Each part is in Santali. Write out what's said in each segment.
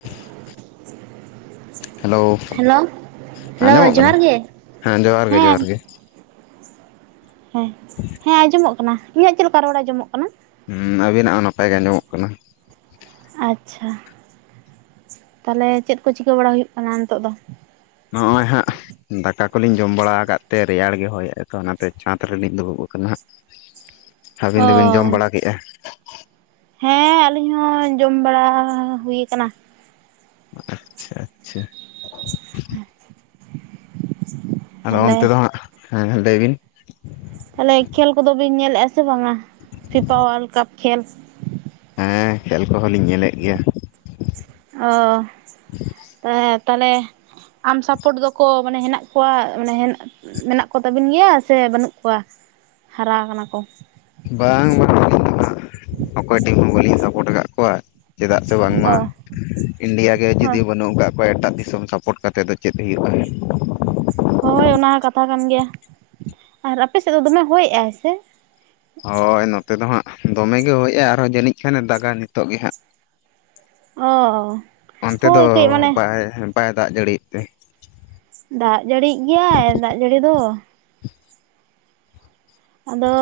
[unintelligible] ᱦᱮᱞᱳ, ᱦᱮᱞᱳ ᱦᱮᱞᱳ ᱟᱸᱡᱚᱢᱚᱜ ᱡᱚᱦᱟᱨ ᱠᱟᱱᱟ, ᱜᱮ ᱦᱮᱸ ᱡᱚᱦᱟᱨ ᱜᱮ ᱡᱚᱦᱟᱨ ᱜᱮ ᱾ ᱦᱮᱸ ᱦᱮᱸ ᱟᱸᱡᱚᱢᱚᱜ ᱠᱟᱱᱟ᱾ ᱤᱧᱟᱹᱜ ᱪᱮᱫ ᱞᱮᱠᱟ ᱨᱚᱲ ᱟᱸᱡᱚᱢᱚᱜ ᱠᱟᱱᱟ? ᱦᱩᱸ ᱟᱵᱤᱱᱟᱜ ᱦᱚᱸ ᱱᱟᱯᱟᱭ ᱜᱮ ᱟᱡᱢᱚᱜ ᱠᱟᱱᱟ ᱾ ᱟᱪᱪᱷᱟ ᱛᱟᱦᱚᱞᱮ, ᱪᱮᱫ ᱠᱚ ᱪᱤᱠᱟᱹ ᱵᱟᱲᱟ ᱦᱩᱭᱩᱜ ᱠᱟᱱᱟ ᱱᱤᱛᱚᱜ ᱫᱚ? ᱦᱚᱜᱼᱚᱭ ᱦᱟᱸᱜ ᱫᱟᱠᱟ ᱠᱚᱞᱤᱧ ᱡᱚᱢ ᱵᱟᱲᱟᱣ ᱠᱟᱫ ᱛᱮ ᱨᱮᱭᱟᱲ ᱜᱮ ᱦᱚᱭᱮᱜᱼᱟ᱾ ᱛᱚ ᱚᱱᱟᱛᱮ ᱪᱟᱸᱫᱽ ᱨᱮᱞᱤᱧ ᱫᱩᱲᱩᱵ ᱟᱠᱟᱱᱟ ᱦᱟᱸᱜ ᱾ [inaudible] ᱚᱸ᱾ ᱦᱮᱸ ᱟᱹᱞᱤᱧ ᱦᱚᱸ ᱡᱚᱢ ᱵᱟᱲᱟ ᱦᱩᱭ ᱠᱟᱱᱟ ᱾ ᱟᱪᱪᱷᱟ ᱟᱪᱪᱷᱟ ᱾ ᱟᱫᱚ ᱛᱟᱦᱚᱞᱮ ᱚᱱᱛᱮ ᱫᱚ ᱦᱟᱸᱜ ᱦᱮᱸ ᱞᱟᱹᱭ ᱵᱤᱱ? ᱛᱟᱦᱚᱞᱮ ᱠᱷᱮᱞ ᱠᱚᱫᱚ ᱵᱤᱱ ᱧᱮᱞᱮᱫᱼᱟ᱾ ᱥᱮ ᱵᱟᱝᱟ ᱯᱷᱤᱯᱟ ᱚᱞᱰ ᱠᱟᱯ ᱠᱷᱮᱞ? ᱦᱮᱸ ᱠᱷᱮᱞ ᱠᱚᱦᱚᱸ ᱞᱤᱧ ᱧᱮᱞᱮᱫ ᱜᱮᱭᱟ ᱚ ᱛᱟᱞᱦᱮ ᱞᱮ ᱟᱢ ᱥᱟᱯᱳᱴ ᱫᱚᱠᱚ ᱢᱟᱱᱮ ᱦᱮᱱᱟᱜ ᱠᱚᱣᱟ, ᱢᱟᱱᱮ ᱦᱮᱱᱟᱜ, ᱢᱮᱱᱟᱜ ᱠᱚ ᱛᱟᱵᱤᱱ ᱜᱮᱭᱟ ᱥᱮ ᱵᱟᱹᱱᱩᱜ ᱠᱚᱼᱼ ᱣᱟᱜ ᱦᱟᱨᱟ ᱠᱟᱱᱟ ᱠᱚ ᱾ ᱵᱟᱝ ᱵᱟᱝ ᱟᱹᱞᱤᱧ ᱫᱚ ᱦᱟᱸᱜ ᱚᱠᱚᱭ, ᱴᱤᱢ ᱦᱚᱸ ᱵᱟᱹᱞᱤᱧ ᱥᱟᱯᱳᱚᱴ ᱠᱟᱜ ᱠᱚᱣᱟ᱾ ᱪᱮᱫᱟᱜ ᱥᱮ ᱵᱟᱝᱢᱟ ᱚ ᱤᱱᱰᱤᱭᱟ ᱜᱮ ᱡᱩᱫᱤ ᱵᱚᱱ ᱱᱚᱝᱟᱼᱼ ᱮᱴᱟᱜ ᱫᱤᱥᱚᱢ ᱥᱟᱯᱚᱴ ᱠᱟᱛᱮᱫ ᱫᱚ ᱪᱮᱫ ᱦᱩᱭᱩᱜᱼᱟ᱾ ᱦᱳᱭ ᱚᱱᱟ ᱦᱚᱸ ᱠᱟᱛᱷᱟ ᱠᱟᱱ ᱜᱮᱭᱟ ᱟᱨ ᱟᱯᱮ ᱥᱮᱫ ᱫᱚ ᱫᱚᱢᱮ ᱦᱚᱭ ᱮᱜᱟᱭ ᱥᱮ ᱦᱳᱭ ᱱᱚᱛᱮ ᱫᱚ ᱦᱟᱸᱜ ᱫᱚᱢᱮ ᱜᱮ ᱦᱚᱭᱼᱟ᱾ ᱟᱨᱦᱚᱸ ᱡᱟᱹᱱᱤᱡ ᱠᱷᱟᱱᱮ ᱫᱟᱜᱟ ᱱᱤᱛᱚᱜ ᱜᱮ ᱦᱟᱸᱜ ᱚ ᱚᱱᱛᱮ ᱫᱚ ᱦᱳᱭ ᱠᱟᱹᱡ ᱢᱟᱱᱮ ᱵᱟᱭ ᱵᱟᱭ ᱫᱟᱜ ᱡᱟᱹᱲᱤᱭᱟᱜ ᱛᱮ᱾ ᱫᱟᱜ ᱡᱟᱹᱲᱤ ᱭᱮᱜ ᱜᱮᱭᱟᱭ ᱫᱟᱜ ᱡᱟᱹᱲᱤ ᱫᱚ᱾ ᱟᱫᱚ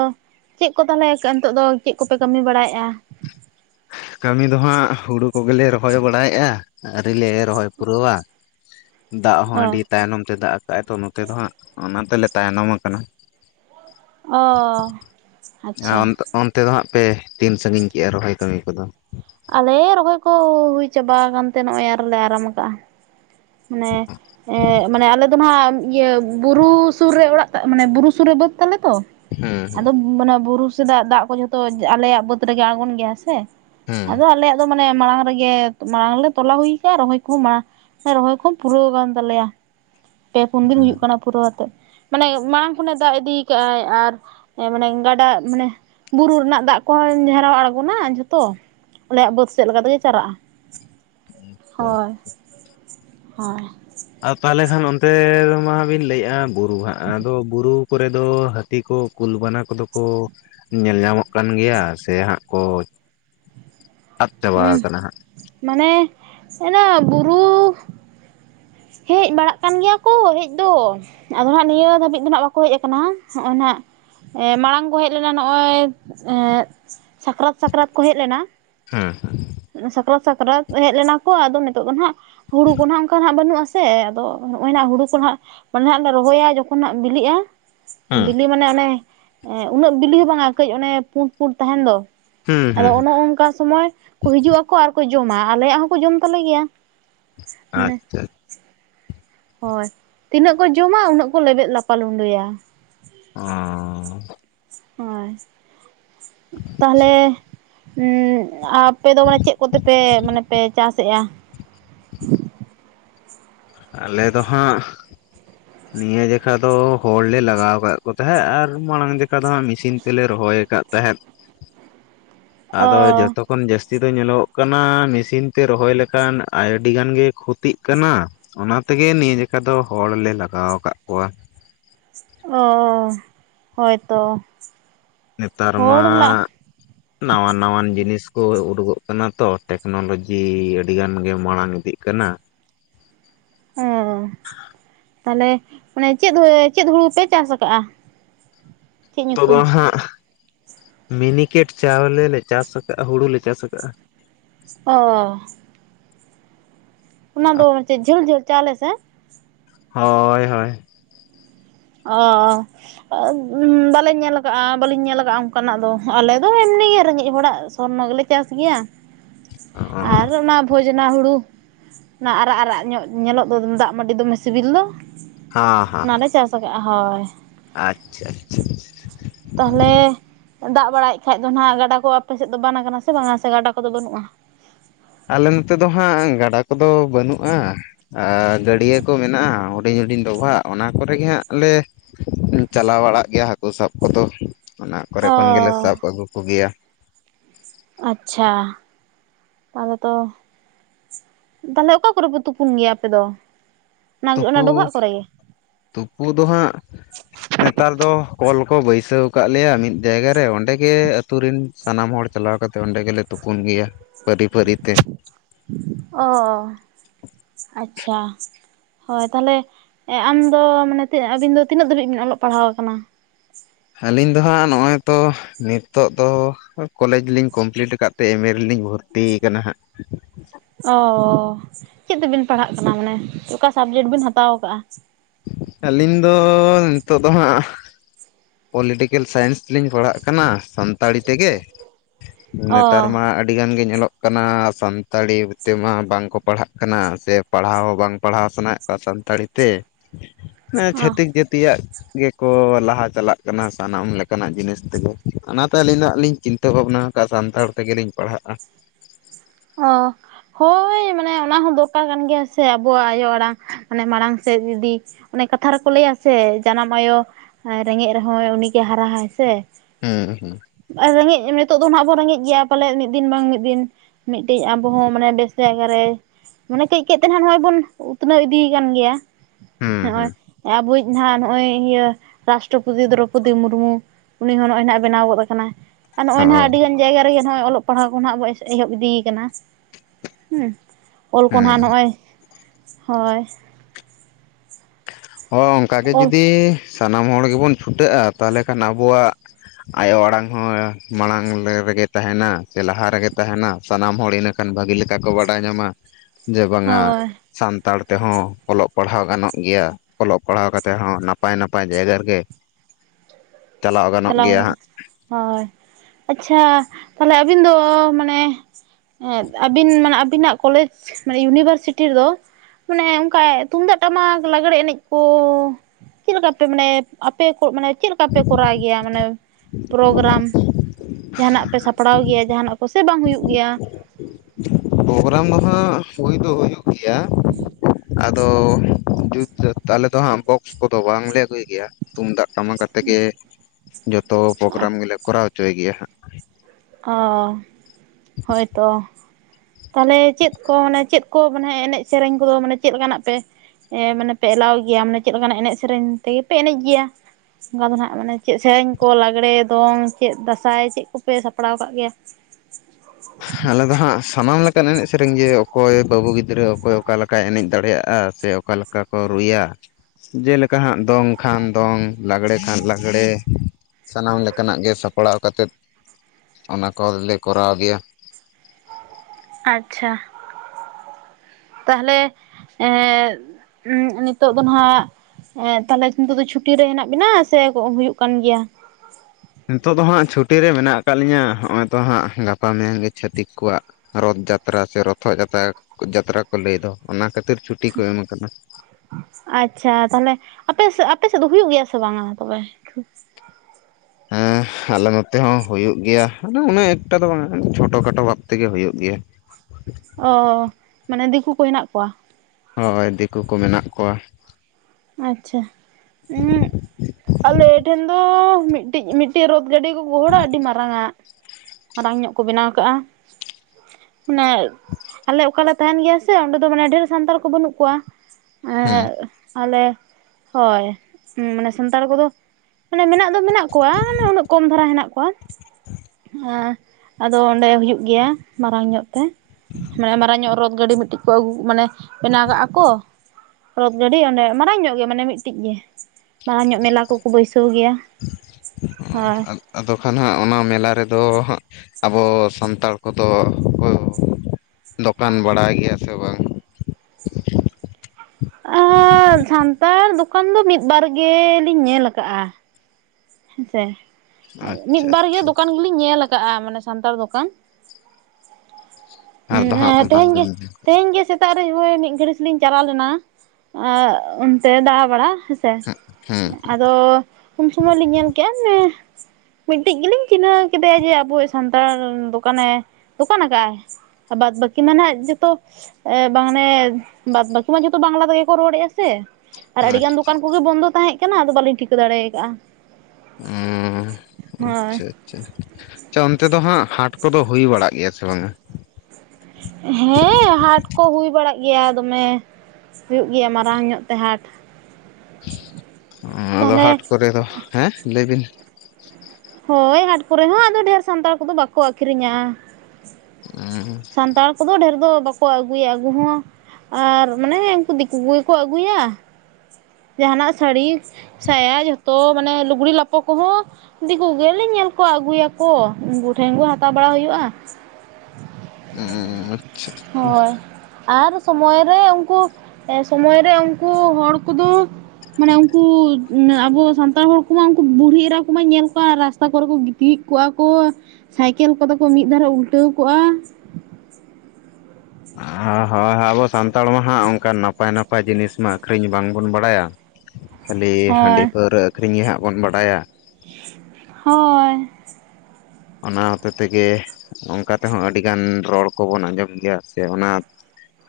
ᱪᱮᱫ ᱠᱚ ᱛᱟᱦᱚᱞᱮ, ᱱᱤᱛᱚᱜ ᱫᱚ ᱪᱮᱫ ᱠᱚᱯᱮ ᱠᱟᱹᱢᱤ ᱵᱟᱲᱟᱭᱮᱫ-ᱟ? ᱠᱟᱹᱢᱤ ᱫᱚ ᱦᱟᱸᱜ ᱦᱩᱲᱩ ᱠᱚᱜᱮᱞᱮ ᱨᱚᱦᱚᱭ ᱵᱟᱲᱟᱭᱮᱫᱼᱟ᱾ ᱟᱹᱨᱤᱞᱮ ᱨᱚᱦᱚᱭ ᱯᱩᱨᱟᱹᱣᱟ ᱫᱟᱜ ᱦᱚᱸ ᱚ ᱟᱹᱰᱤ ᱛᱟᱭᱱᱚᱢ ᱛᱮ ᱫᱟᱜ ᱟᱠᱟᱫ ᱟᱭ, ᱛᱚ ᱱᱚᱛᱮ ᱫᱚ ᱦᱟᱸᱜ ᱚᱱᱟ ᱛᱮᱞᱮ ᱛᱟᱭᱱᱚᱢ ᱠᱟᱱᱟ᱾ ᱚ ᱟᱪᱪᱷᱟ ᱟᱸ ᱚᱱᱼᱼ ᱛᱮᱫ ᱫᱚ ᱦᱟᱸᱜ ᱯᱮ ᱛᱤᱱ ᱥᱟᱺᱜᱤᱧ ᱠᱮᱜᱼᱟ᱾ ᱨᱚᱦᱚᱭ ᱠᱟᱹᱢᱤ ᱠᱚᱫᱚ᱾ ᱟᱞᱮ ᱨᱚᱦᱚᱭ ᱠᱚ ᱦᱩᱭ ᱪᱟᱵᱟ ᱠᱟᱱᱛᱮ, ᱱᱚᱜᱼᱚᱭ ᱟᱨᱚᱞᱮ ᱟᱨᱟᱢ ᱠᱟᱜᱼᱟ ᱾ ᱢᱟᱱᱮ ᱮᱸ ᱢᱟᱱᱮ ᱟᱞᱮ ᱫᱚ ᱱᱟᱜ ᱤᱭᱟᱹ ᱵᱩᱨᱩ ᱥᱩᱨ ᱨᱮ ᱚᱲᱟᱜ ᱛᱟ ᱢᱟᱱᱮ ᱵᱩᱨᱩ ᱥᱩᱨ ᱨᱮ ᱵᱟᱹᱫᱽ ᱛᱟᱞᱮ ᱛᱚ ᱟᱫᱚ ᱢᱟᱱᱮ ᱵᱩᱨᱩ ᱥᱮᱫᱟᱜ ᱫᱟᱜ ᱠᱚ, ᱡᱷᱚᱛᱚ ᱟᱞᱮᱭᱟᱜ ᱵᱟᱹᱫᱽ ᱨᱮᱜᱮ ᱟᱬᱜᱚᱱ ᱜᱮᱭᱟ ᱥᱮ ᱟᱫᱚ ᱟᱞᱮᱭᱟᱜ ᱫᱚ ᱢᱟᱱᱮ ᱢᱟᱲᱟᱝ ᱨᱮᱜᱮ, ᱢᱟᱲᱟᱝ ᱨᱮ ᱞᱮ ᱛᱚᱞᱟ ᱦᱩᱭᱩᱠᱟᱜᱼᱟ᱾ ᱨᱚᱦᱚᱭ ᱠᱚᱦᱚᱸ ᱢᱟᱲᱟᱝ ᱮᱸ ᱨᱚᱦᱚᱭ ᱠᱚᱦᱚᱸ ᱯᱩᱨᱟᱹᱣ ᱠᱟᱱ ᱛᱟᱞᱮᱭᱟ, ᱯᱮ ᱯᱩᱱ ᱫᱤᱱ ᱦᱩᱭᱩᱜ ᱠᱟᱱᱟ ᱯᱩᱨᱟᱹᱣ ᱟᱛᱜ ᱢᱟᱱᱮ ᱢᱟᱲᱟᱝ ᱠᱷᱚᱱᱮ ᱫᱟᱜ ᱤᱫᱤ ᱠᱟᱜᱟᱭ ᱟᱭ ᱟᱨ ᱢᱟᱱᱮ ᱜᱟᱰᱟ ᱢᱟᱱᱮ ᱵᱩᱨᱩ ᱨᱮᱱᱟᱜ ᱫᱟᱜ ᱠᱚᱦᱚᱸ ᱡᱷᱟᱨᱟᱣ ᱟᱬᱜᱚᱱᱟ ᱡᱷᱚᱛᱚ᱾ ᱟᱞᱮᱭᱟᱜ ᱵᱟᱹᱫᱽ ᱪᱮᱫ ᱞᱮᱠᱟ ᱛᱮᱜᱮ ᱪᱟᱨᱟᱜᱼᱟ᱾ ᱦᱳᱭ ᱦᱳᱭ ᱟᱨ ᱛᱟᱦᱚᱞᱮ ᱠᱷᱟᱱ ᱚᱱᱛᱮ ᱢᱟ ᱵᱤᱱ ᱞᱟᱹᱭᱮᱫᱼᱟ᱾ ᱵᱩᱨᱩ ᱦᱟᱸᱜ ᱟᱫᱚ ᱵᱩᱨᱩ ᱠᱚᱨᱮ ᱫᱚ ᱦᱟᱹᱼᱼ ᱦᱟᱹᱛᱤ ᱠᱚ ᱠᱩᱞᱵᱟᱱᱟ ᱠᱚᱫᱚ ᱠᱚ ᱧᱮᱞ ᱧᱟᱢᱚᱜ ᱠᱟᱱ ᱜᱮᱭᱟ ᱥᱮ ᱦᱟᱸᱜ ᱠᱚ ᱟᱫ ᱪᱟᱵᱟ ᱟᱠᱟᱱᱟ ᱦᱟᱸᱜ [unintelligible] ᱢᱟᱱᱮ ᱤᱱᱟᱹ ᱵᱩᱨᱩ ᱦᱮᱡ ᱵᱟᱲᱟᱜ ᱠᱟᱱ, ᱜᱮᱭᱟ ᱠᱚ ᱦᱮᱡ ᱫᱚ᱾ ᱟᱫᱚ ᱦᱟᱹᱜ ᱱᱤᱭᱟᱹ ᱫᱷᱟᱹᱵᱤᱡ ᱫᱚ ᱱᱟᱜ ᱵᱟᱠᱚ ᱦᱮᱡ ᱠᱟᱱᱟ᱾ ᱱᱚᱜᱼᱚᱭ ᱱᱟ ᱢᱟᱲᱟᱝ ᱠᱚ ᱦᱮᱡ ᱞᱮᱱᱟ ᱱᱚᱜᱼᱚᱭ ᱮᱸ ᱥᱟᱠᱨᱟᱛ ᱥᱟᱠᱨᱟᱛ ᱠᱚ ᱦᱮᱡ ᱞᱮᱱᱟ ᱦᱩᱸ ᱦᱩᱸ᱾ ᱥᱟᱠᱨᱟᱛ ᱥᱟᱠᱨᱟᱛ ᱦᱮᱡ ᱞᱮᱱᱟ ᱠᱚ ᱟᱫᱚ ᱱᱤᱛᱚᱜ ᱫᱚ ᱱᱟᱜ ᱦᱩᱲᱩ ᱠᱚ ᱦᱟᱸᱜ ᱚᱱᱠᱟ ᱵᱟᱹᱱᱩᱜ ᱟᱥᱮ ᱟᱫᱚ ᱱᱚ-ᱚᱭ ᱱᱟᱜ ᱦᱩᱲᱩ ᱠᱚ ᱱᱟᱜ᱾ ᱢᱟᱱᱮ ᱦᱟᱸᱜ ᱞᱮ ᱨᱚᱦᱚᱭᱟ ᱡᱚᱠᱷᱚᱱᱼᱟ ᱵᱤᱞᱤᱜᱼᱟ ᱾ ᱦᱮᱸ ᱵᱤᱞᱤ ᱢᱟᱱᱮ ᱚᱱᱮ ᱩᱱᱟᱹᱜ ᱵᱤᱞᱤ ᱦᱚᱸ ᱵᱟᱝᱟ ᱠᱟᱹᱡ ᱚᱱᱮ ᱯᱩᱸᱰ ᱯᱩᱸᱰ ᱛᱟᱦᱮᱱ ᱫᱚ ᱦᱮᱸ ᱟᱫᱚ ᱦᱮᱸ ᱚᱱᱮ ᱚᱱᱠᱟ ᱥᱚᱢᱚᱭ ᱠᱚ ᱦᱤᱡᱩᱜ ᱟᱠᱚ ᱟᱨ ᱠᱚ ᱡᱚᱢᱟ, ᱟᱞᱮᱭᱟᱜ ᱦᱚᱸᱠᱚ ᱡᱚᱢ ᱛᱟᱞᱮ ᱜᱮᱭᱟ ᱾ ᱟᱪᱪᱷᱟ ᱾ ᱦᱳᱭ ᱛᱤᱱᱟᱹᱜ ᱠᱚ ᱡᱚᱢᱟ ᱩᱱᱟᱹᱜ ᱠᱚ ᱞᱮᱵᱮᱫ ᱞᱟᱯᱟᱞ ᱞᱩᱰᱟᱹᱭᱟ ᱾ ᱚᱸᱻ ᱦᱳᱭ ᱛᱟᱦᱚᱞᱮ ᱟᱯᱮ ᱫᱚ ᱢᱟᱱᱮ ᱪᱮᱫ ᱠᱚᱛᱮ ᱯᱮ ᱢᱟᱱᱮ ᱯᱮ ᱪᱟᱥᱮᱜ-ᱟ᱾ ᱟᱞᱮ ᱫᱚ ᱦᱟᱸᱜ ᱱᱤᱭᱟᱹ ᱡᱚᱠᱷᱟ ᱫᱚ ᱦᱚᱲ ᱞᱮ ᱞᱟᱜᱟᱣ ᱠᱟᱜ ᱠᱚ ᱛᱟᱦᱮᱸᱫ ᱟᱨ ᱢᱟᱲᱟᱝ ᱡᱚᱠᱷᱟ ᱫᱚ ᱦᱟᱸᱜ ᱢᱮᱥᱤᱱ ᱛᱮᱞᱮ ᱨᱚᱦᱚᱭ ᱠᱟᱫ ᱛᱟᱦᱮᱸᱫ᱾ ᱚ ᱟᱫᱚᱭ ᱡᱚᱛᱚ ᱠᱷᱚᱱ ᱡᱟᱹᱥᱛᱤ ᱫᱚ ᱧᱮᱞᱚᱜ ᱠᱟᱱᱟ ᱢᱮᱥᱤᱱ ᱛᱮ ᱨᱚᱦᱚᱭ ᱞᱮᱠᱷᱟᱱ ᱟᱹᱰᱤ ᱜᱟᱱ ᱜᱮ ᱠᱷᱚᱛᱤᱜ ᱠᱟᱱᱟ᱾ ᱚᱱᱟ ᱛᱮᱜᱮ ᱱᱤᱭᱟᱹ ᱡᱚᱠᱷᱟ ᱫᱚ ᱦᱚᱲ ᱞᱮ ᱞᱟᱜᱟᱣ ᱟᱠᱟᱫ ᱠᱚᱣᱟ ᱾ ᱚ ᱦᱳᱭ ᱛᱚ ᱾ ᱱᱮᱛᱟᱨ ᱢᱟ ᱱᱟᱣᱟ ᱱᱟᱣᱟᱱ ᱡᱤᱱᱤᱥ ᱠᱚ ᱩᱰᱩᱠᱚᱜ ᱠᱟᱱᱟ ᱛᱚ ᱴᱮᱠᱱᱳᱞᱚᱡᱤ ᱟᱹᱰᱤ ᱜᱟᱱ ᱜᱮ ᱢᱟᱲᱟᱝ ᱤᱫᱤᱜ ᱠᱟᱱᱟ ᱾ [inaudible] ᱛᱟᱦᱚᱞᱮ ᱢᱟᱱᱮ ᱪᱮᱫ ᱦᱳᱭ ᱪᱮᱫ ᱦᱩᱲᱩ ᱯᱮ ᱪᱟᱥ ᱟᱠᱟᱫ-ᱟ? ᱛᱚᱵᱮ ᱦᱟᱸᱜ ᱢᱤᱱᱤᱠᱮᱴ ᱪᱟᱣᱞᱮ ᱞᱮ ᱪᱟᱥ ᱟᱠᱟᱜ-ᱟ ᱦᱩᱲᱩ ᱞᱮ ᱪᱟᱥ ᱟᱠᱟᱜ-ᱟ᱾ ᱚ ᱾ ᱚᱱᱟ ᱫᱚ ᱪᱮᱜ ᱡᱷᱟᱹᱞ ᱡᱷᱟᱹᱞ ᱪᱟᱹᱣᱞᱮ ᱥᱮ? ᱦᱳᱭ ᱦᱳᱭ ᱾ ᱚ ᱾ [inaudible] ᱵᱟᱞᱮ ᱧᱮᱞ ᱠᱟᱜ-ᱟ, ᱵᱟᱹᱞᱤᱧ ᱧᱮᱞ ᱠᱟᱜ-ᱟ, ᱚᱱᱠᱟᱱᱟᱜ ᱫᱚ ᱟᱞᱮ ᱫᱚ ᱮᱢᱱᱤ ᱨᱮᱸᱜᱮᱡ ᱦᱚᱲᱟᱜ ᱥᱚᱨᱱᱚ ᱜᱮᱞᱮ ᱪᱟᱥ ᱜᱮᱭᱟ ᱚ ᱟᱨ ᱦᱟᱸ ᱚᱱᱟ ᱵᱷᱚᱡᱽᱱᱟ ᱦᱩᱲᱩ ᱾ ᱚᱱᱟ ᱟᱨᱟᱜ ᱟᱨᱟᱜ ᱧᱚᱜ ᱧᱮᱞᱚᱜ ᱫᱚ ᱫᱟᱜ ᱢᱟᱹᱰᱤ ᱫᱚᱢᱮ ᱥᱤᱵᱤᱞ ᱫᱚ ᱦᱟᱸ ᱚᱱᱟᱞᱮ ᱪᱟᱥ ᱟᱠᱟᱜ-ᱟ ᱦᱳᱭ᱾ ᱟᱪᱪᱷᱟ ᱟᱪᱪᱷᱟ ᱟᱪᱪᱷᱟ ᱾ ᱛᱟᱦᱚᱞᱮ ᱫᱟᱜ ᱵᱟᱲᱟᱭᱮᱫ ᱠᱷᱟᱡ ᱫᱚ ᱱᱟᱦᱟᱜ ᱜᱟᱰᱟ ᱠᱚ ᱟᱯᱮ ᱥᱮᱫ ᱫᱚ ᱵᱟᱱ ᱠᱟᱱᱟ ᱥᱮ ᱵᱟᱝᱟ ᱥᱮ ᱜᱟᱰᱟ ᱠᱚᱫᱚ ᱵᱟᱹᱱᱩᱜ-ᱟ? ᱟᱞᱮ ᱱᱚᱛᱮ ᱫᱚ ᱦᱟᱸᱜ ᱜᱟᱰᱟ ᱠᱚᱫᱚ ᱵᱟᱹᱱᱩᱜᱼᱟ, ᱟᱸ ᱜᱟᱹᱰᱭᱟᱹ ᱠᱚ ᱢᱮᱱᱟᱜᱼᱟ᱾ ᱦᱩᱰᱤᱧ ᱦᱩᱰᱤᱧ ᱰᱚᱵᱷᱟᱜ ᱚᱱᱟ ᱠᱚᱨᱮ ᱜᱮ ᱦᱟᱸᱜ ᱞᱮ ᱪᱟᱞᱟᱣ ᱵᱟᱲᱟᱜ ᱜᱮᱭᱟ ᱦᱟᱹᱠᱩ ᱥᱟᱵ ᱠᱚᱫᱚ ᱾ ᱚᱱᱟ ᱠᱚᱨᱮ ᱚ ᱠᱷᱚᱱᱜᱮᱞᱮ ᱥᱟᱵ ᱟᱹᱜᱩ ᱠᱚᱜᱮᱭᱟ ᱾ ᱟᱪᱪᱷᱟ, ᱛᱟᱦᱚᱞᱮ ᱛᱚ ᱛᱟᱦᱚᱞᱮ ᱚᱠᱟ ᱠᱚᱨᱮ ᱯᱮ ᱛᱩᱯᱩᱱ ᱜᱮᱭᱟ ᱟᱯᱮ ᱫᱚ? ᱚᱱᱟ ᱚᱱᱟ ᱛᱩᱯᱩ, ᱰᱚᱵᱷᱟᱜ ᱠᱚᱨᱮ ᱜᱮ ᱛᱩᱯᱩ ᱫᱚ ᱦᱟᱸᱜ ᱱᱮᱛᱟᱨ ᱫᱚ ᱠᱚᱞ ᱠᱚ ᱵᱟᱹᱭᱥᱟᱹᱣ ᱟᱠᱟᱫ ᱞᱮᱭᱟ ᱢᱤᱫ ᱡᱟᱭᱜᱟ ᱨᱮ ᱚᱸᱰᱮ ᱜᱮ ᱟᱛᱩ ᱨᱤᱱ ᱥᱟᱱᱟᱢ ᱦᱚᱲ ᱪᱟᱞᱟᱣ ᱠᱟᱛᱮ ᱚᱸᱰᱮ ᱜᱮᱞᱮ ᱛᱩᱯᱩᱱ ᱜᱮᱭᱟ ᱯᱟᱹᱨᱤ ᱯᱟᱹᱨᱤ ᱛᱮ᱾ ᱚ ᱟᱪᱪᱷᱟ ᱾ ᱦᱳᱭ ᱛᱟᱦᱚᱞᱮ ᱮ ᱟᱢᱫᱚ ᱢᱟᱱᱮ ᱟᱵᱤᱱ ᱫᱚ ᱛᱤᱱᱟᱹᱜ ᱫᱷᱟᱹᱵᱤᱡ ᱵᱤᱱ ᱚᱞᱚᱜ ᱯᱟᱲᱦᱟᱣ ᱟᱠᱟᱱᱟ? ᱟᱹᱞᱤᱧ ᱫᱚ ᱦᱟᱸᱜ ᱱᱚᱜ-ᱚᱭ ᱛᱚ ᱱᱤᱛᱚᱜ ᱫᱚ ᱠᱚᱞᱮᱡ ᱞᱤᱧ ᱠᱚᱢᱯᱞᱤᱴ ᱟᱠᱟᱫ ᱛᱮ ᱮᱢ ᱮ ᱨᱮᱞᱤᱧ ᱵᱷᱚᱨᱛᱤᱭ ᱠᱟᱱᱟ ᱦᱟᱸᱜ᱾ ᱚ, ᱪᱮᱫ ᱛᱮᱵᱤᱱ ᱯᱟᱲᱦᱟᱜ ᱠᱟᱱᱟ ᱢᱟᱱᱮ ᱚᱠᱟ ᱥᱟᱵᱽᱡᱮᱠᱴ ᱵᱮᱱ ᱦᱟᱛᱟᱣ ᱟᱠᱟᱟᱜᱼᱟ? ᱟᱹᱞᱤᱧ ᱫᱚ ᱱᱤᱛᱚᱜ ᱫᱚ ᱦᱟᱸᱜ ᱯᱚᱞᱤᱴᱤᱠᱮᱞ ᱥᱟᱭᱮᱱᱥᱞᱤᱧ ᱯᱟᱲᱦᱟᱜ ᱠᱟᱱᱟ ᱥᱟᱱᱛᱟᱲᱤ ᱛᱮᱜᱮ ᱾ ᱚ ᱱᱮᱛᱟᱨ ᱢᱟ ᱟᱹᱰᱤᱜᱟᱱ ᱜᱮ ᱧᱮᱞᱚᱜ ᱠᱟᱱᱟ, ᱥᱟᱱᱛᱟᱲᱤ ᱛᱮᱢᱟ ᱵᱟᱝᱠᱚ ᱯᱟᱲᱦᱟᱜ ᱠᱟᱱᱟ ᱥᱮ ᱯᱟᱲᱦᱟᱣ ᱦᱚᱸ ᱵᱟᱝ ᱯᱟᱲᱦᱟᱣ ᱥᱟᱱᱟᱭᱮᱫ ᱠᱚᱣᱟ ᱥᱟᱱᱛᱟᱲᱤ ᱛᱮ, ᱦᱮᱸ ᱚ ᱪᱷᱟᱹᱛᱤᱠ ᱡᱟᱹᱛᱤᱭᱟᱜ ᱜᱮ ᱠᱚ ᱞᱟᱦᱟ ᱪᱟᱞᱟᱜ ᱠᱟᱱᱟ ᱥᱟᱱᱟᱢ ᱞᱮᱠᱟᱱᱟᱜ ᱡᱤᱱᱤᱥ ᱛᱮ ᱜᱮ, ᱚᱱᱟᱛᱮ ᱟᱹᱞᱤᱧ ᱫᱚ ᱦᱟᱸᱜ ᱞᱤᱧ ᱪᱤᱱᱛᱟᱹ ᱵᱷᱟᱵᱽᱱᱟ ᱟᱠᱟᱜ ᱥᱟᱱᱛᱟᱲ ᱛᱮᱜᱮ ᱞᱤᱧ ᱯᱟᱲᱦᱟᱜᱼᱟ᱾ ᱚᱻ, ᱦᱳᱭ ᱢᱟᱱᱮ ᱚᱱᱟ ᱦᱚᱸ ᱫᱚᱨᱠᱟᱨ ᱠᱟᱱ ᱜᱮᱭᱟ ᱥᱮ ᱟᱵᱚᱣᱟᱜ ᱟᱭᱳ ᱟᱲᱟᱝ ᱢᱟᱱᱮ ᱢᱟᱲᱟᱝ ᱥᱮᱫ ᱤᱫᱤ ᱾ ᱚᱱᱮ ᱠᱟᱛᱷᱟ ᱨᱮ ᱠᱚ ᱞᱟᱹᱭᱟ ᱥᱮ ᱡᱟᱱᱟᱢ ᱟᱭᱳ ᱨᱮᱸᱜᱮᱡ ᱨᱮᱦᱚᱸᱭ ᱩᱱᱤ ᱜᱮ ᱦᱟᱨᱟᱦᱟᱭ ᱥᱮ ᱾ ᱦᱮᱸ ᱦᱮᱸ, ᱨᱮᱸᱜᱮᱡ, ᱱᱤᱛᱳᱜ ᱫᱚ ᱱᱟᱦᱟᱜ ᱵᱚᱱ ᱨᱮᱸᱜᱮᱡ ᱜᱮᱭᱟ ᱯᱟᱞᱮᱫ ᱢᱤᱫ ᱫᱤᱱ ᱵᱟᱝ ᱢᱤᱫ ᱫᱤᱱ, ᱢᱤᱫᱴᱤᱡ ᱟᱵᱚ ᱦᱚᱸ ᱢᱟᱱᱮ ᱵᱮᱥ ᱡᱟᱭᱜᱟ ᱨᱮ, ᱢᱟᱱᱮ ᱠᱟᱹᱡᱠᱟᱹᱡ ᱛᱮ ᱱᱟᱦᱟᱜ ᱱᱚᱜᱼᱚᱭ ᱵᱚᱱ ᱩᱛᱱᱟᱹᱣ ᱤᱫᱤᱭ ᱟᱠᱟᱱ ᱜᱮᱭᱟ ᱦᱩᱸ ᱱᱚᱜᱼᱚᱭ ᱦᱩᱸ ᱟᱵᱚᱭᱤᱡ, ᱱᱟᱦᱟᱜ ᱱᱚᱜᱼᱚᱭ ᱤᱭᱟᱹ ᱨᱟᱥᱴᱨᱚᱯᱚᱛᱤ ᱫᱨᱳᱯᱚᱫᱤ ᱢᱩᱨᱢᱩ ᱩᱱᱤ ᱦᱚᱸ ᱱᱚᱜᱼᱚᱭ ᱱᱟᱦᱟᱜ ᱵᱮᱱᱟᱣ ᱜᱚᱫ ᱟᱠᱟᱱᱟ᱾ ᱟᱨ ᱱᱚᱜ-ᱚᱭ ᱱᱟᱦᱟᱜ ᱦᱳᱭ ᱟᱹᱰᱤᱜᱟᱱ ᱡᱟᱭᱜᱟ ᱨᱮ ᱜᱮ ᱱᱚᱜ-ᱚᱭ ᱚᱞᱚᱜ ᱯᱟᱲᱦᱟᱣ ᱱᱟᱦᱟᱜ ᱵᱚ ᱮᱦᱚᱵ ᱤᱫᱤ ᱠᱟᱱᱟ ᱦᱩᱸ, ᱚᱞ ᱠᱚ ᱦᱩᱸ ᱱᱟᱦᱟᱜ ᱱᱚᱜᱼᱚᱭ ᱦᱚᱭ᱾ ᱦᱚᱸ ᱚᱝᱠᱟᱜᱮ ᱚᱞ ᱡᱩᱫᱤ ᱥᱟᱱᱟᱢ ᱦᱚᱲ ᱜᱮᱵᱚᱱ ᱪᱷᱩᱴᱟᱹᱜᱼᱟ ᱛᱟᱦᱚᱞᱮ ᱠᱷᱟᱱ ᱟᱵᱚᱣᱟᱜ ᱟᱭᱳ ᱟᱲᱟᱝ ᱦᱚᱸ ᱢᱟᱲᱟᱝ ᱞᱮ ᱨᱮ ᱜᱮ ᱛᱟᱦᱮᱱᱟ ᱥᱮ ᱞᱟᱦᱟ ᱨᱮ ᱜᱮ ᱛᱟᱦᱮᱱᱟ ᱥᱟᱱᱟᱢ ᱦᱚᱲ ᱤᱱᱟᱹ ᱠᱷᱟᱱ ᱵᱷᱟᱹᱜᱮ ᱞᱮᱠᱟ ᱠᱚ ᱵᱟᱰᱟᱭ ᱧᱟᱢᱟ᱾ ᱡᱮ ᱵᱟᱝᱟ ᱦᱳᱭ ᱥᱟᱱᱛᱟᱲ ᱛᱮ ᱦᱚᱸ ᱚᱞᱚᱜ ᱯᱟᱲᱦᱟᱣ ᱜᱟᱱᱚᱜ ᱜᱮᱭᱟ ᱾ ᱚᱞᱚᱜ ᱯᱟᱲᱦᱟᱣ ᱠᱟᱛᱮ ᱦᱚᱸ ᱱᱟᱯᱟᱭ ᱱᱟᱯᱟᱭ ᱡᱟᱭᱜᱟ ᱨᱮ ᱜᱮ ᱪᱟᱞᱟᱣ ᱦᱟᱸᱜ ᱦᱳᱭ, ᱟᱪᱪᱷᱟ ᱛᱟᱦᱞᱮ ᱟᱹᱵᱤᱱ ᱫᱚ ᱢᱟᱱᱮ ᱦᱮᱸ ᱟᱹᱵᱤᱱ ᱢᱟᱱᱮ ᱟᱹᱵᱤᱱᱟᱜ ᱠᱚᱞᱮᱡᱽ ᱢᱟᱱᱮ ᱤᱭᱩᱱᱤᱵᱷᱟᱨᱥᱤᱴᱤ ᱨᱮ ᱫᱚ, ᱢᱟᱱᱮ ᱚᱱᱠᱟ ᱛᱩᱢᱫᱟᱜ ᱴᱟᱢᱟᱠ ᱞᱟᱜᱽᱲᱮ ᱮᱱᱮᱡ ᱠᱚ ᱪᱮᱫ ᱞᱮᱠᱟ ᱯᱮ ᱢᱟᱱᱮ ᱟᱯᱮ ᱠᱚ ᱢᱟᱱᱮ ᱪᱮᱫ ᱞᱮᱠᱟ ᱯᱮ ᱠᱚᱨᱟᱣ ᱜᱮ ᱢᱟᱱᱮ ᱯᱨᱳᱜᱨᱟᱢ ᱡᱟᱦᱟᱱᱟᱜ ᱯᱮ ᱥᱟᱯᱲᱟᱣ ᱜᱮᱭᱟ ᱡᱟᱦᱟᱱᱟᱜ ᱠᱚ ᱥᱮ ᱵᱟᱝ ᱦᱩᱭᱩᱜ ᱜᱮᱭᱟ? ᱯᱨᱳᱜᱨᱟᱢ ᱫᱚ ᱦᱟᱸᱜ ᱦᱩᱭ ᱫᱚ ᱦᱩᱭᱩᱜ ᱜᱮᱭᱟ, ᱟᱫᱚ ᱡᱩᱛ ᱛᱟᱞᱮᱫ ᱫᱚ ᱦᱟᱸᱜ ᱵᱚᱠᱥ ᱠᱚ ᱫᱚ ᱵᱟᱝᱞᱮ ᱟᱹᱜᱩᱭ ᱜᱮᱭᱟ, ᱛᱩᱢᱫᱟᱜ ᱴᱟᱢᱟᱠ ᱟᱛᱮ ᱜᱮ ᱡᱚᱛᱚ ᱯᱨᱳᱜᱨᱟᱢ ᱜᱮ ᱞᱮ ᱠᱚᱨᱟᱣ ᱦᱚᱪᱚᱭ ᱜᱮᱭᱟ ᱦᱟᱸᱜ, ᱚᱻ ᱦᱳᱭ ᱛᱚ ᱛᱟᱦᱚᱞᱮ ᱪᱮᱫ ᱠᱚ ᱢᱟᱱᱮ ᱪᱮᱫ? ᱠᱚ ᱢᱟᱱᱮ ᱮᱱᱮᱡ ᱥᱮᱨᱮᱧ ᱠᱚ ᱫᱚ ᱢᱟᱱᱮ ᱪᱮᱫ ᱞᱮᱠᱟᱱᱟᱜ ᱯᱮ ᱦᱮᱸ ᱢᱟᱱᱮ ᱯᱮ ᱮᱞᱟᱣ ᱜᱮᱭᱟ ᱢᱟᱱᱮ ᱪᱮᱫ ᱞᱮᱠᱟ ᱱᱟᱜ ᱮᱱᱮᱡ ᱥᱮᱨᱮᱧ ᱛᱮ ᱜᱮ ᱯᱮ ᱮᱱᱮᱡ ᱜᱮᱭᱟ? ᱚᱝᱠᱟ ᱫᱚ ᱦᱟᱸᱜ ᱢᱟᱱᱮ ᱪᱮᱫ ᱥᱮᱨᱮᱧ ᱠᱚ ᱞᱟᱜᱽᱲᱮ ᱫᱚᱝ ᱪᱮᱫ ᱫᱟᱸᱥᱟᱭ ᱪᱮᱫ ᱠᱚ ᱯᱮ ᱥᱟᱯ ᱥᱟᱯᱲᱟᱣ ᱟᱠᱟᱜ ᱜᱮᱭᱟ, ᱟᱞᱮ ᱫᱚ ᱦᱟᱸᱜ ᱥᱟᱱᱟᱢ ᱞᱮᱠᱟᱱ ᱮᱱᱮᱡ ᱥᱮᱨᱮᱧ ᱡᱮ ᱚᱠᱚᱭ ᱵᱟᱹᱵᱩ ᱜᱤᱫᱽᱨᱟᱹ ᱚᱠᱚᱭ ᱚᱠᱟ ᱞᱮᱠᱟᱭ ᱮᱱᱮᱡ ᱫᱟᱲᱮᱭᱟᱜᱼᱟ ᱥᱮ ᱚᱠᱟ ᱞᱮᱠᱟ, ᱚᱠᱟ ᱠᱚ ᱨᱩᱭᱟ, ᱡᱮᱞᱮᱠᱟ ᱦᱟᱸᱜ ᱫᱚᱝ ᱠᱷᱟᱱ ᱫᱚᱝ, ᱞᱟᱸᱜᱽᱲᱮ ᱠᱷᱟᱱ ᱞᱟᱸᱟᱜᱽᱲᱮ, ᱥᱟᱱᱟᱢ ᱞᱮᱠᱟᱱᱟᱜ ᱜᱮ ᱥᱟᱯᱲᱟᱣ ᱠᱟᱛᱮᱫ ᱚᱱᱟ ᱠᱚ ᱞᱮ ᱠᱚᱨᱟᱣ ᱜᱮᱭᱟ ᱾ ᱟᱪᱼᱪᱷᱟ, ᱛᱟᱦᱚᱞᱮ ᱱᱤᱛᱳᱜ ᱫᱚ ᱱᱟᱦᱟᱜ, ᱛᱟᱦᱞᱮ ᱱᱤᱛᱚᱜ ᱫᱚ ᱪᱷᱩᱴᱤ ᱨᱮ ᱦᱮᱱᱟᱜ ᱵᱤᱱᱟ ᱥᱮ ᱦᱩᱭᱩᱜ ᱠᱟᱱ ᱜᱮᱭᱟ? ᱱᱤᱛᱚᱜ ᱫᱚ ᱦᱟᱸᱜ ᱪᱷᱩᱴᱤ ᱨᱮ ᱢᱮᱱᱟᱜ ᱟᱠᱟᱫ ᱞᱤᱧᱟᱹ ᱱᱚᱜᱼᱚᱭ ᱛᱚ ᱦᱟᱸᱜ ᱜᱟᱯᱟ ᱢᱮᱭᱟᱝ ᱜᱮ ᱪᱷᱟᱹᱛᱤᱠ ᱠᱚᱣᱟᱜ ᱨᱚᱛᱷ ᱡᱟᱛᱨᱟ ᱥᱮ ᱨᱚᱛᱷᱚ ᱡᱟᱛᱨᱟ ᱡᱟᱛᱨᱟ ᱠᱚ ᱞᱟᱹᱭ ᱫᱚ ᱚᱱᱟ ᱠᱷᱟᱹᱛᱤᱨ ᱪᱷᱩᱴᱤ ᱠᱚ ᱮᱢ ᱟᱠᱟᱱᱟ ᱾ ᱟᱪᱼᱪᱷᱟ ᱛᱟᱦᱞᱮ ᱟᱯᱮ ᱟᱯᱮ ᱥᱮᱫ ᱫᱚ ᱦᱩᱭᱩᱜ ᱜᱮᱭᱟ ᱥᱮ ᱵᱟᱝᱟ ᱛᱚ ᱵᱮ? ᱦᱮᱸ, ᱟᱞᱮ ᱱᱚᱛᱮ ᱦᱚᱸ ᱦᱩᱭᱩᱜ ᱜᱮᱭᱟ ᱩᱱᱟᱹᱜ ᱮᱠᱴᱟ ᱫᱚ ᱵᱟᱝ ᱪᱷᱳᱴᱳ ᱠᱷᱟᱴᱳ ᱵᱷᱟᱵᱽ ᱛᱮ ᱜᱮ ᱦᱩᱭᱩᱜ ᱜᱮᱭᱟ ᱾ ᱚᱻ ᱢᱟᱱᱮ ᱫᱤᱠᱩ ᱠᱚ ᱦᱮᱱᱟᱜ ᱠᱚᱣᱟ, ᱦᱚᱸ ᱦᱚᱭ ᱫᱤᱠᱩ ᱠᱚ ᱢᱮᱱᱟᱜ ᱠᱚᱣᱟ᱾ ᱟᱪᱪᱷᱟ ᱩᱸ ᱦᱩᱸᱜ ᱟᱞᱮ ᱴᱷᱮᱱ ᱫᱚ ᱢᱤᱴᱤᱜ ᱢᱤᱫ ᱴᱤᱜ ᱨᱳᱫ ᱜᱟᱹᱰᱤ ᱠᱚ ᱜᱚᱦᱚᱲᱟ ᱟᱹᱰᱤ ᱢᱟᱨᱟᱝᱟᱜ ᱢᱟᱨᱟᱝ ᱧᱚᱜ ᱠᱚ ᱵᱮᱱᱟᱣ ᱠᱟᱜᱼᱟ᱾ ᱢᱟᱱᱮ ᱟᱞᱮ ᱚᱠᱟᱞᱮ ᱛᱟᱦᱮᱸᱱ ᱜᱮᱭᱟ ᱥᱮ ᱚᱸᱰᱮ ᱫᱚ ᱢᱟᱱᱮ ᱰᱷᱮᱨ ᱥᱟᱱᱛᱟᱲ ᱠᱚ ᱵᱟᱹᱱᱩᱜ ᱠᱚᱣᱟ᱾ ᱦᱮᱸ [unintelligible] ᱟᱞᱮ ᱦᱳᱭ, ᱢᱟᱱᱮ ᱥᱟᱱᱛᱟᱲ ᱠᱚᱫᱚ ᱢᱟᱱᱮ ᱢᱮᱱᱟᱜ ᱫᱚ ᱢᱮᱱᱟᱜ ᱠᱚᱣᱟ ᱢᱟᱱᱮ ᱩᱱᱟᱹᱜ ᱠᱚᱢ ᱫᱷᱟᱨᱟ ᱦᱮ ᱠᱚᱣᱟ᱾ ᱦᱮᱸ ᱟᱫᱚ ᱚᱸᱰᱮ ᱦᱩᱭᱩᱜ ᱜᱮᱭᱟ ᱢᱟᱨᱟᱝ ᱧᱚᱜ ᱛᱮ᱾ ᱢᱟᱱᱮ ᱢᱟᱨᱟᱝ ᱧᱚᱜ ᱨᱚᱛ ᱜᱟᱹᱰᱤ ᱢᱤᱜᱴᱤᱜ ᱠᱚ ᱟᱹᱜᱩ ᱢᱟᱱᱮ, ᱵᱮᱱᱟᱣ ᱠᱟᱜᱼᱟ ᱠᱚ ᱨᱚᱛ ᱜᱟᱹᱰᱤ ᱚᱸᱰᱮ ᱢᱟᱨᱟᱝ ᱧᱚᱜ ᱜᱮ ᱢᱟᱱᱮ ᱢᱤᱜᱴᱤᱜ ᱜᱮᱭᱟ᱾ ᱞᱟᱦᱟ ᱧᱚᱜ ᱢᱮᱞᱟ ᱠᱚᱠᱚ ᱵᱟᱹᱭᱥᱟᱹᱣ ᱜᱮᱭᱟ ᱦᱳᱭ᱾ ᱟᱫᱚ ᱠᱷᱟᱱ ᱦᱟᱸᱜ ᱚᱱᱟ ᱢᱮᱞᱟ ᱨᱮᱫᱚ ᱦᱟᱸᱜ ᱟᱵᱚ ᱥᱟᱱᱛᱟᱲ ᱠᱚᱫᱚ ᱠᱚ ᱫᱚᱠᱟᱱ ᱵᱟᱲᱟᱭ ᱜᱮᱭᱟ ᱥᱮ ᱵᱟᱝ? ᱟᱸ ᱥᱟᱱᱛᱟᱲ ᱫᱚᱠᱟᱱ ᱫᱚ ᱢᱤᱫᱵᱟᱨ ᱜᱮᱻᱞᱤᱧ ᱧᱮᱞ ᱠᱟᱜᱼᱟ᱾ ᱦᱮᱸᱥᱮ ᱟᱪᱪᱷᱟ ᱢᱤᱫᱵᱟᱨ ᱤᱭᱟᱹ ᱟᱪᱪᱷᱟ ᱫᱚᱠᱟᱱ ᱫᱚᱞᱤᱧ ᱧᱮᱞ ᱠᱟᱜᱼᱟ ᱢᱟᱱᱮ ᱥᱟᱱᱛᱟᱲ ᱫᱚᱠᱟᱱ᱾ ᱟᱨ ᱫᱚ ᱩᱸ ᱦᱟᱸᱜ ᱮᱸ ᱛᱮᱦᱮᱧ ᱜᱮ ᱵᱟᱝᱵᱤᱱ ᱛᱮᱦᱮᱧ ᱜᱮ ᱥᱮ ᱥᱮᱛᱟᱜ ᱨᱮ ᱦᱳᱭ ᱢᱤᱜ ᱜᱷᱟᱹᱲᱤᱡ ᱥᱮᱞᱤᱧ ᱪᱟᱞᱟᱣ ᱞᱮᱱᱟ ᱟᱸ ᱚᱱᱛᱮ ᱫᱟᱬᱟᱵᱟᱲᱟ ᱥᱮ ᱦᱮᱸ ᱟᱫᱚ ᱩᱱ ᱥᱚᱢᱚᱭ ᱞᱤᱧ ᱧᱮᱞ ᱠᱮᱜᱼᱟ ᱚᱱᱮ, ᱢᱤᱜᱴᱤᱜ ᱜᱮᱞᱤᱧ ᱪᱤᱱᱦᱟᱹᱣ ᱠᱮᱫᱮᱭᱟ ᱡᱮ ᱟᱵᱚᱭᱤᱡ ᱥᱟᱱᱛᱟᱲ ᱫᱚᱠᱟᱱᱮ ᱫᱚᱠᱟᱱ ᱟᱠᱟᱜᱼᱟᱭ᱾ ᱟ ᱵᱟᱫᱽ ᱵᱟᱹᱠᱤ ᱢᱟ ᱱᱟᱦᱟᱸᱜ ᱡᱚᱛᱚ ᱮᱸ ᱵᱟᱝᱱᱮ ᱵᱟᱫᱽ ᱵᱟᱠᱤ ᱢᱟ ᱡᱚᱛᱚ ᱵᱟᱝᱞᱟ ᱛᱮᱜᱮ ᱠᱚ ᱨᱚᱲᱮᱜᱼᱟ ᱥᱮ᱾ ᱟᱨ ᱟᱹᱰᱤᱜᱟᱱ ᱟᱪᱪᱷᱟ ᱫᱚᱠᱟᱱ ᱠᱚᱜᱮ ᱵᱚᱱᱫᱚ ᱛᱟᱦᱮᱸᱜ ᱠᱟᱱᱟ ᱟᱫᱚ ᱵᱟᱹᱞᱤᱧ ᱴᱷᱤᱠᱟᱹ ᱫᱟᱲᱮᱭ ᱠᱟᱜᱼᱟ᱾ ᱟᱪᱪᱷᱟ ᱟᱪᱪᱷᱟ, ᱟᱪᱪᱷᱟ ᱚᱱᱛᱮ ᱫᱚ ᱦᱟᱸᱜ ᱦᱟᱴ ᱠᱚᱫᱚ ᱦᱩᱭ ᱵᱟᱲᱟᱜ ᱜᱮᱭᱟ ᱥᱮ ᱵᱟᱝᱟ? ᱦᱮᱸ ᱦᱟᱴ ᱠᱚ ᱦᱩᱭ ᱵᱟᱲᱟᱜ ᱜᱮᱭᱟ ᱫᱚᱢᱮ ᱦᱩᱭᱩᱜ ᱜᱮᱭᱟ ᱢᱟᱨᱟᱝ ᱧᱚᱜ ᱛᱮ ᱦᱟᱴ᱾ ᱚᱸ ᱟᱫᱚ ᱦᱟᱴ ᱛᱟᱦᱚᱞᱮ ᱠᱚᱨᱮ ᱫᱚ ᱦᱮᱸ, ᱞᱟᱹᱭ ᱵᱤᱱ? ᱦᱳᱭ ᱦᱟᱴ ᱠᱚᱨᱮ ᱦᱚᱸ ᱟᱫᱚ ᱰᱷᱮᱨ ᱥᱟᱱᱛᱟᱲ ᱠᱚᱫᱚ ᱵᱟᱠᱚ ᱟᱹᱠᱷᱨᱤᱧᱟᱜᱼᱟ᱾ ᱩᱸ ᱥᱟᱱᱛᱟᱲ ᱠᱚᱫᱚ ᱰᱷᱮᱨ ᱫᱚ ᱵᱟᱠᱚ ᱟᱹᱜᱩᱭᱟ ᱟᱹᱜᱩ ᱦᱚᱸ᱾ ᱟᱨ ᱢᱟᱱᱮ ᱩᱱᱠᱩ ᱫᱤᱠᱩ ᱠᱚᱜᱮ ᱠᱚ ᱟᱹᱜᱩᱭᱟ ᱡᱟᱦᱟᱸᱱᱟᱜ ᱥᱟᱹᱲᱤᱥ ᱥᱟᱭᱟ ᱡᱚᱛᱚ ᱢᱟᱱᱮ ᱞᱩᱜᱽᱲᱤ ᱞᱟᱯᱚ ᱠᱚᱦᱚᱸ, ᱫᱤᱠᱩ ᱜᱮᱞᱤᱧ ᱧᱮᱞ ᱠᱚᱣᱟ ᱟᱹᱜᱩᱭᱟᱠᱚ ᱩᱱᱠᱩ ᱴᱷᱮᱱ ᱠᱚ ᱦᱟᱛᱟᱣ ᱵᱟᱲᱟ ᱦᱩᱭᱩᱜᱼᱟ᱾ ᱦᱩᱸ ᱟᱨ ᱦᱳᱭ, ᱟᱨ ᱥᱚᱢᱚᱭ ᱨᱮ ᱩᱱᱠᱩ ᱮ ᱥᱚᱢᱚᱭ ᱨᱮ ᱩᱱᱠᱩ ᱦᱚᱲ ᱠᱚᱫᱚ, ᱢᱟᱱᱮ ᱩᱱᱠᱩ ᱩᱸ ᱟᱵᱚ ᱥᱟᱱᱛᱟᱲ ᱦᱚᱲ ᱠᱚᱢᱟ ᱩᱱᱠᱩ ᱵᱩᱲᱦᱤ ᱮᱨᱟ ᱠᱚᱢᱟᱧ ᱧᱮᱞ ᱠᱚᱣᱟ ᱨᱟᱥᱛᱟ ᱠᱚᱨᱮ ᱠᱚ ᱜᱤᱛᱤᱡ ᱠᱚᱜᱼᱟ ᱠᱚ ᱥᱟᱭᱠᱮᱞ ᱠᱚᱫᱚ ᱠᱚ ᱢᱤᱜ ᱫᱷᱟᱨᱮ ᱩᱞᱴᱟᱹᱣ ᱠᱚᱜᱼᱟ᱾ ᱟ ᱦᱚᱭ ᱦᱚᱭ ᱟᱵᱚ ᱥᱟᱱᱛᱟᱲ ᱢᱟ ᱦᱟᱸᱜ ᱚᱱᱠᱟᱱ ᱱᱟᱯᱟᱭ ᱱᱟᱯᱟᱭ ᱡᱤᱱᱤᱥ ᱢᱟ ᱟᱹᱠᱷᱨᱤᱧ ᱵᱟᱝᱵᱚᱱ ᱵᱟᱲᱟᱭᱟ᱾ ᱠᱷᱟᱹᱞᱤ ᱦᱟᱺᱰᱤ ᱦᱳᱭ ᱯᱟᱹᱣᱨᱟᱹ ᱟᱹᱠᱷᱨᱤᱧ ᱜᱮᱦᱟᱸᱜ ᱵᱚᱱ ᱵᱟᱰᱟᱭᱟ᱾ ᱦᱳᱭ, ᱚᱱᱟ ᱦᱚᱛᱮ ᱛᱮᱜᱮ ᱚᱝᱠᱟ ᱛᱮᱦᱚᱸ ᱟᱹᱰᱤᱜᱟᱱ ᱨᱚᱲ ᱠᱚᱵᱚᱱ ᱟᱸᱡᱚᱢ ᱜᱮᱭᱟ ᱥᱮ ᱚᱱᱟ,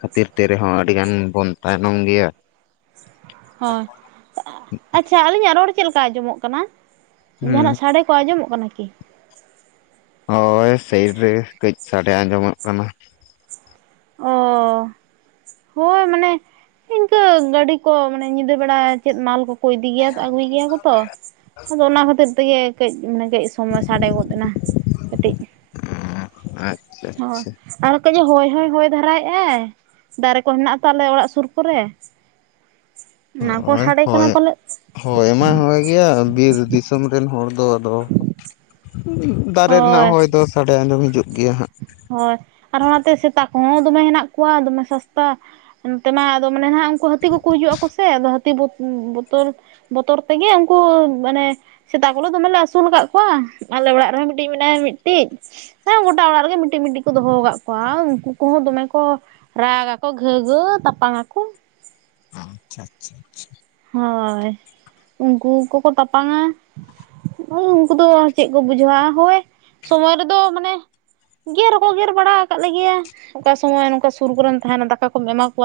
ᱠᱷᱟᱹᱛᱤᱨ ᱛᱮ ᱨᱮᱦᱚᱸ ᱟᱹᱰᱤ ᱜᱟᱱ ᱵᱚᱱ ᱛᱟᱭᱱᱚᱢ ᱜᱮᱭᱟ᱾ ᱦᱳᱭ, ᱟᱪᱪᱷᱟ ᱟᱹᱞᱤᱧᱟᱜ ᱨᱚᱲ ᱪᱮᱜ ᱞᱮᱠᱟ ᱟᱸᱡᱚᱢᱚᱜ ᱠᱟᱱᱟ, ᱦᱮᱸ ᱡᱟᱦᱟᱸᱱᱟᱜ ᱥᱟᱰᱮ ᱠᱚ ᱟᱸᱡᱚᱢᱚᱜ ᱠᱟᱱᱟ ᱠᱤ? ᱦᱳᱭ ᱥᱟᱭᱤᱰ ᱨᱮ ᱠᱟᱹᱡ ᱥᱟᱰᱮ ᱟᱸᱡᱚᱢᱚᱜ ᱠᱟᱱᱟ᱾ ᱚᱻ ᱦᱳᱭ ᱢᱟᱱᱮ ᱤᱱᱠᱟᱹ ᱜᱟᱹᱰᱤ ᱠᱚ ᱢᱟᱱᱮ ᱧᱤᱫᱟᱹ ᱵᱮᱲᱟ ᱪᱮᱫ ᱢᱟᱞ ᱠᱚ, ᱠᱚ ᱤᱫᱤ ᱜᱮᱭᱟ ᱛᱚ ᱟᱹᱜᱩᱭ ᱜᱮᱭᱟ ᱠᱚ ᱛᱚ ᱟᱫᱚ ᱚᱱᱟ ᱦᱚᱛᱮᱜ ᱛᱮᱜᱮ ᱠᱟᱹᱡ ᱢᱟᱱᱮ ᱠᱟᱹᱡ ᱥᱚᱢᱚᱭ ᱥᱟᱰᱮ ᱜᱚᱫ ᱮᱱᱟ ᱠᱟᱹᱴᱤᱡ ᱟᱪᱪᱷᱟ ᱦᱳᱭ᱾ ᱟᱪᱪᱷᱟ ᱟᱨ ᱠᱟᱡᱮ ᱦᱚᱭ ᱦᱚᱸᱭ ᱦᱚᱭ ᱫᱷᱟᱨᱟᱭᱮᱫ ᱟᱭ ᱫᱟᱨᱮ ᱠᱚ ᱦᱮᱱᱟᱜ-ᱟ ᱛᱚ ᱟᱞᱮ ᱚᱲᱟᱜ ᱥᱩᱨ ᱠᱚᱨᱮ᱾ ᱚᱱᱟ ᱠᱚ ᱦᱳᱭ ᱥᱟᱰᱮ ᱠᱟᱱᱟ ᱦᱳᱭ ᱯᱟᱞᱮᱫ ᱾ ᱦᱳᱭ ᱢᱟᱭ ᱦᱚᱭ ᱜᱮᱭᱟ ᱵᱤᱨ ᱫᱤᱥᱚᱢ ᱨᱮᱱ ᱦᱚᱲ ᱫᱚ ᱟᱫᱚ ᱫᱟᱨᱮ ᱨᱮᱱᱟᱜ ᱦᱳᱭ ᱦᱚᱭ ᱫᱚ ᱥᱟᱰᱮ ᱟᱸᱡᱚᱢ ᱦᱤᱡᱩᱜ ᱜᱮᱭᱟ ᱦᱟᱸᱜ ᱾ ᱦᱳᱭ ᱟᱨ ᱚᱱᱟᱛᱮ ᱥᱮᱛᱟ ᱠᱚᱦᱚᱸ ᱫᱚᱢᱮ ᱦᱮᱱᱟᱜ ᱠᱚᱣᱟ ᱫᱚᱢᱮ ᱥᱟᱥᱛᱟ᱾ ᱚᱱᱛᱮ ᱢᱟ ᱟᱫᱚ ᱢᱟᱱᱮ ᱦᱟᱜ ᱩᱱᱠᱩ ᱦᱟᱹᱛᱤ ᱠᱚᱠᱚ ᱦᱤᱡᱩᱜᱼᱟ ᱠᱚ ᱥᱮ ᱟᱫᱚ ᱦᱟᱹᱛᱤ ᱵᱚᱛᱚᱨ ᱵᱚᱛᱚᱨ ᱛᱮᱜᱮ ᱩᱱᱠᱩ ᱢᱟᱱᱮ ᱥᱮᱛᱟ ᱠᱚᱞᱮ ᱫᱚᱢᱮᱞᱮ ᱟᱹᱥᱩᱞ ᱟᱠᱟᱫ ᱠᱚᱣᱟ ᱟᱞᱮ ᱚᱲᱟᱜ ᱨᱮᱦᱚᱸ ᱢᱤᱫᱴᱤᱡ ᱢᱮᱱᱟᱭᱟ ᱢᱤᱫᱴᱤᱡ ᱦᱮᱸ ᱜᱚᱴᱟ ᱚᱲᱟᱜ ᱨᱮᱜᱮ ᱠᱟᱹᱴᱤᱡ ᱢᱟᱹᱴᱤᱡ ᱠᱚ ᱫᱚᱦᱚ ᱟᱠᱟᱫ ᱠᱚᱣᱟ ᱾ ᱩᱱᱠᱩ ᱠᱚᱦᱚᱸ ᱫᱚᱢᱮ ᱠᱚ ᱨᱟᱜᱟ ᱠᱚ ᱜᱷᱟᱹᱣ ᱜᱷᱟᱹᱣ ᱛᱟᱯᱟᱢ ᱟᱠᱚ᱾ ᱟᱪᱪᱷᱟ ᱟᱪᱪᱷᱟ ᱟᱪᱪᱷᱟ᱾ ᱦᱳᱭ ᱩᱱᱠᱩ ᱠᱚᱠᱚ ᱛᱟᱯᱟᱝᱟ᱾ ᱩᱱᱠᱩ ᱫᱚ ᱪᱮᱫ ᱠᱚ ᱵᱩᱡᱷᱟᱹᱣᱟ ᱦᱳᱭ ᱥᱚᱢᱚᱭ ᱨᱮᱫᱚ ᱢᱟᱱᱮ ᱜᱮᱨ ᱦᱚᱸᱠᱚ ᱜᱮᱨ ᱵᱟᱲᱟ ᱟᱠᱟᱫ ᱞᱮᱜᱮᱭᱟ ᱚᱠᱟ ᱥᱚᱢᱚᱭ ᱱᱚᱝᱠᱟ ᱥᱩᱨ ᱠᱚᱨᱮᱢ ᱛᱟᱦᱮᱸᱱᱟ ᱫᱟᱠᱟ ᱠᱚᱢ ᱮᱢᱟ ᱠᱚᱣᱟ᱾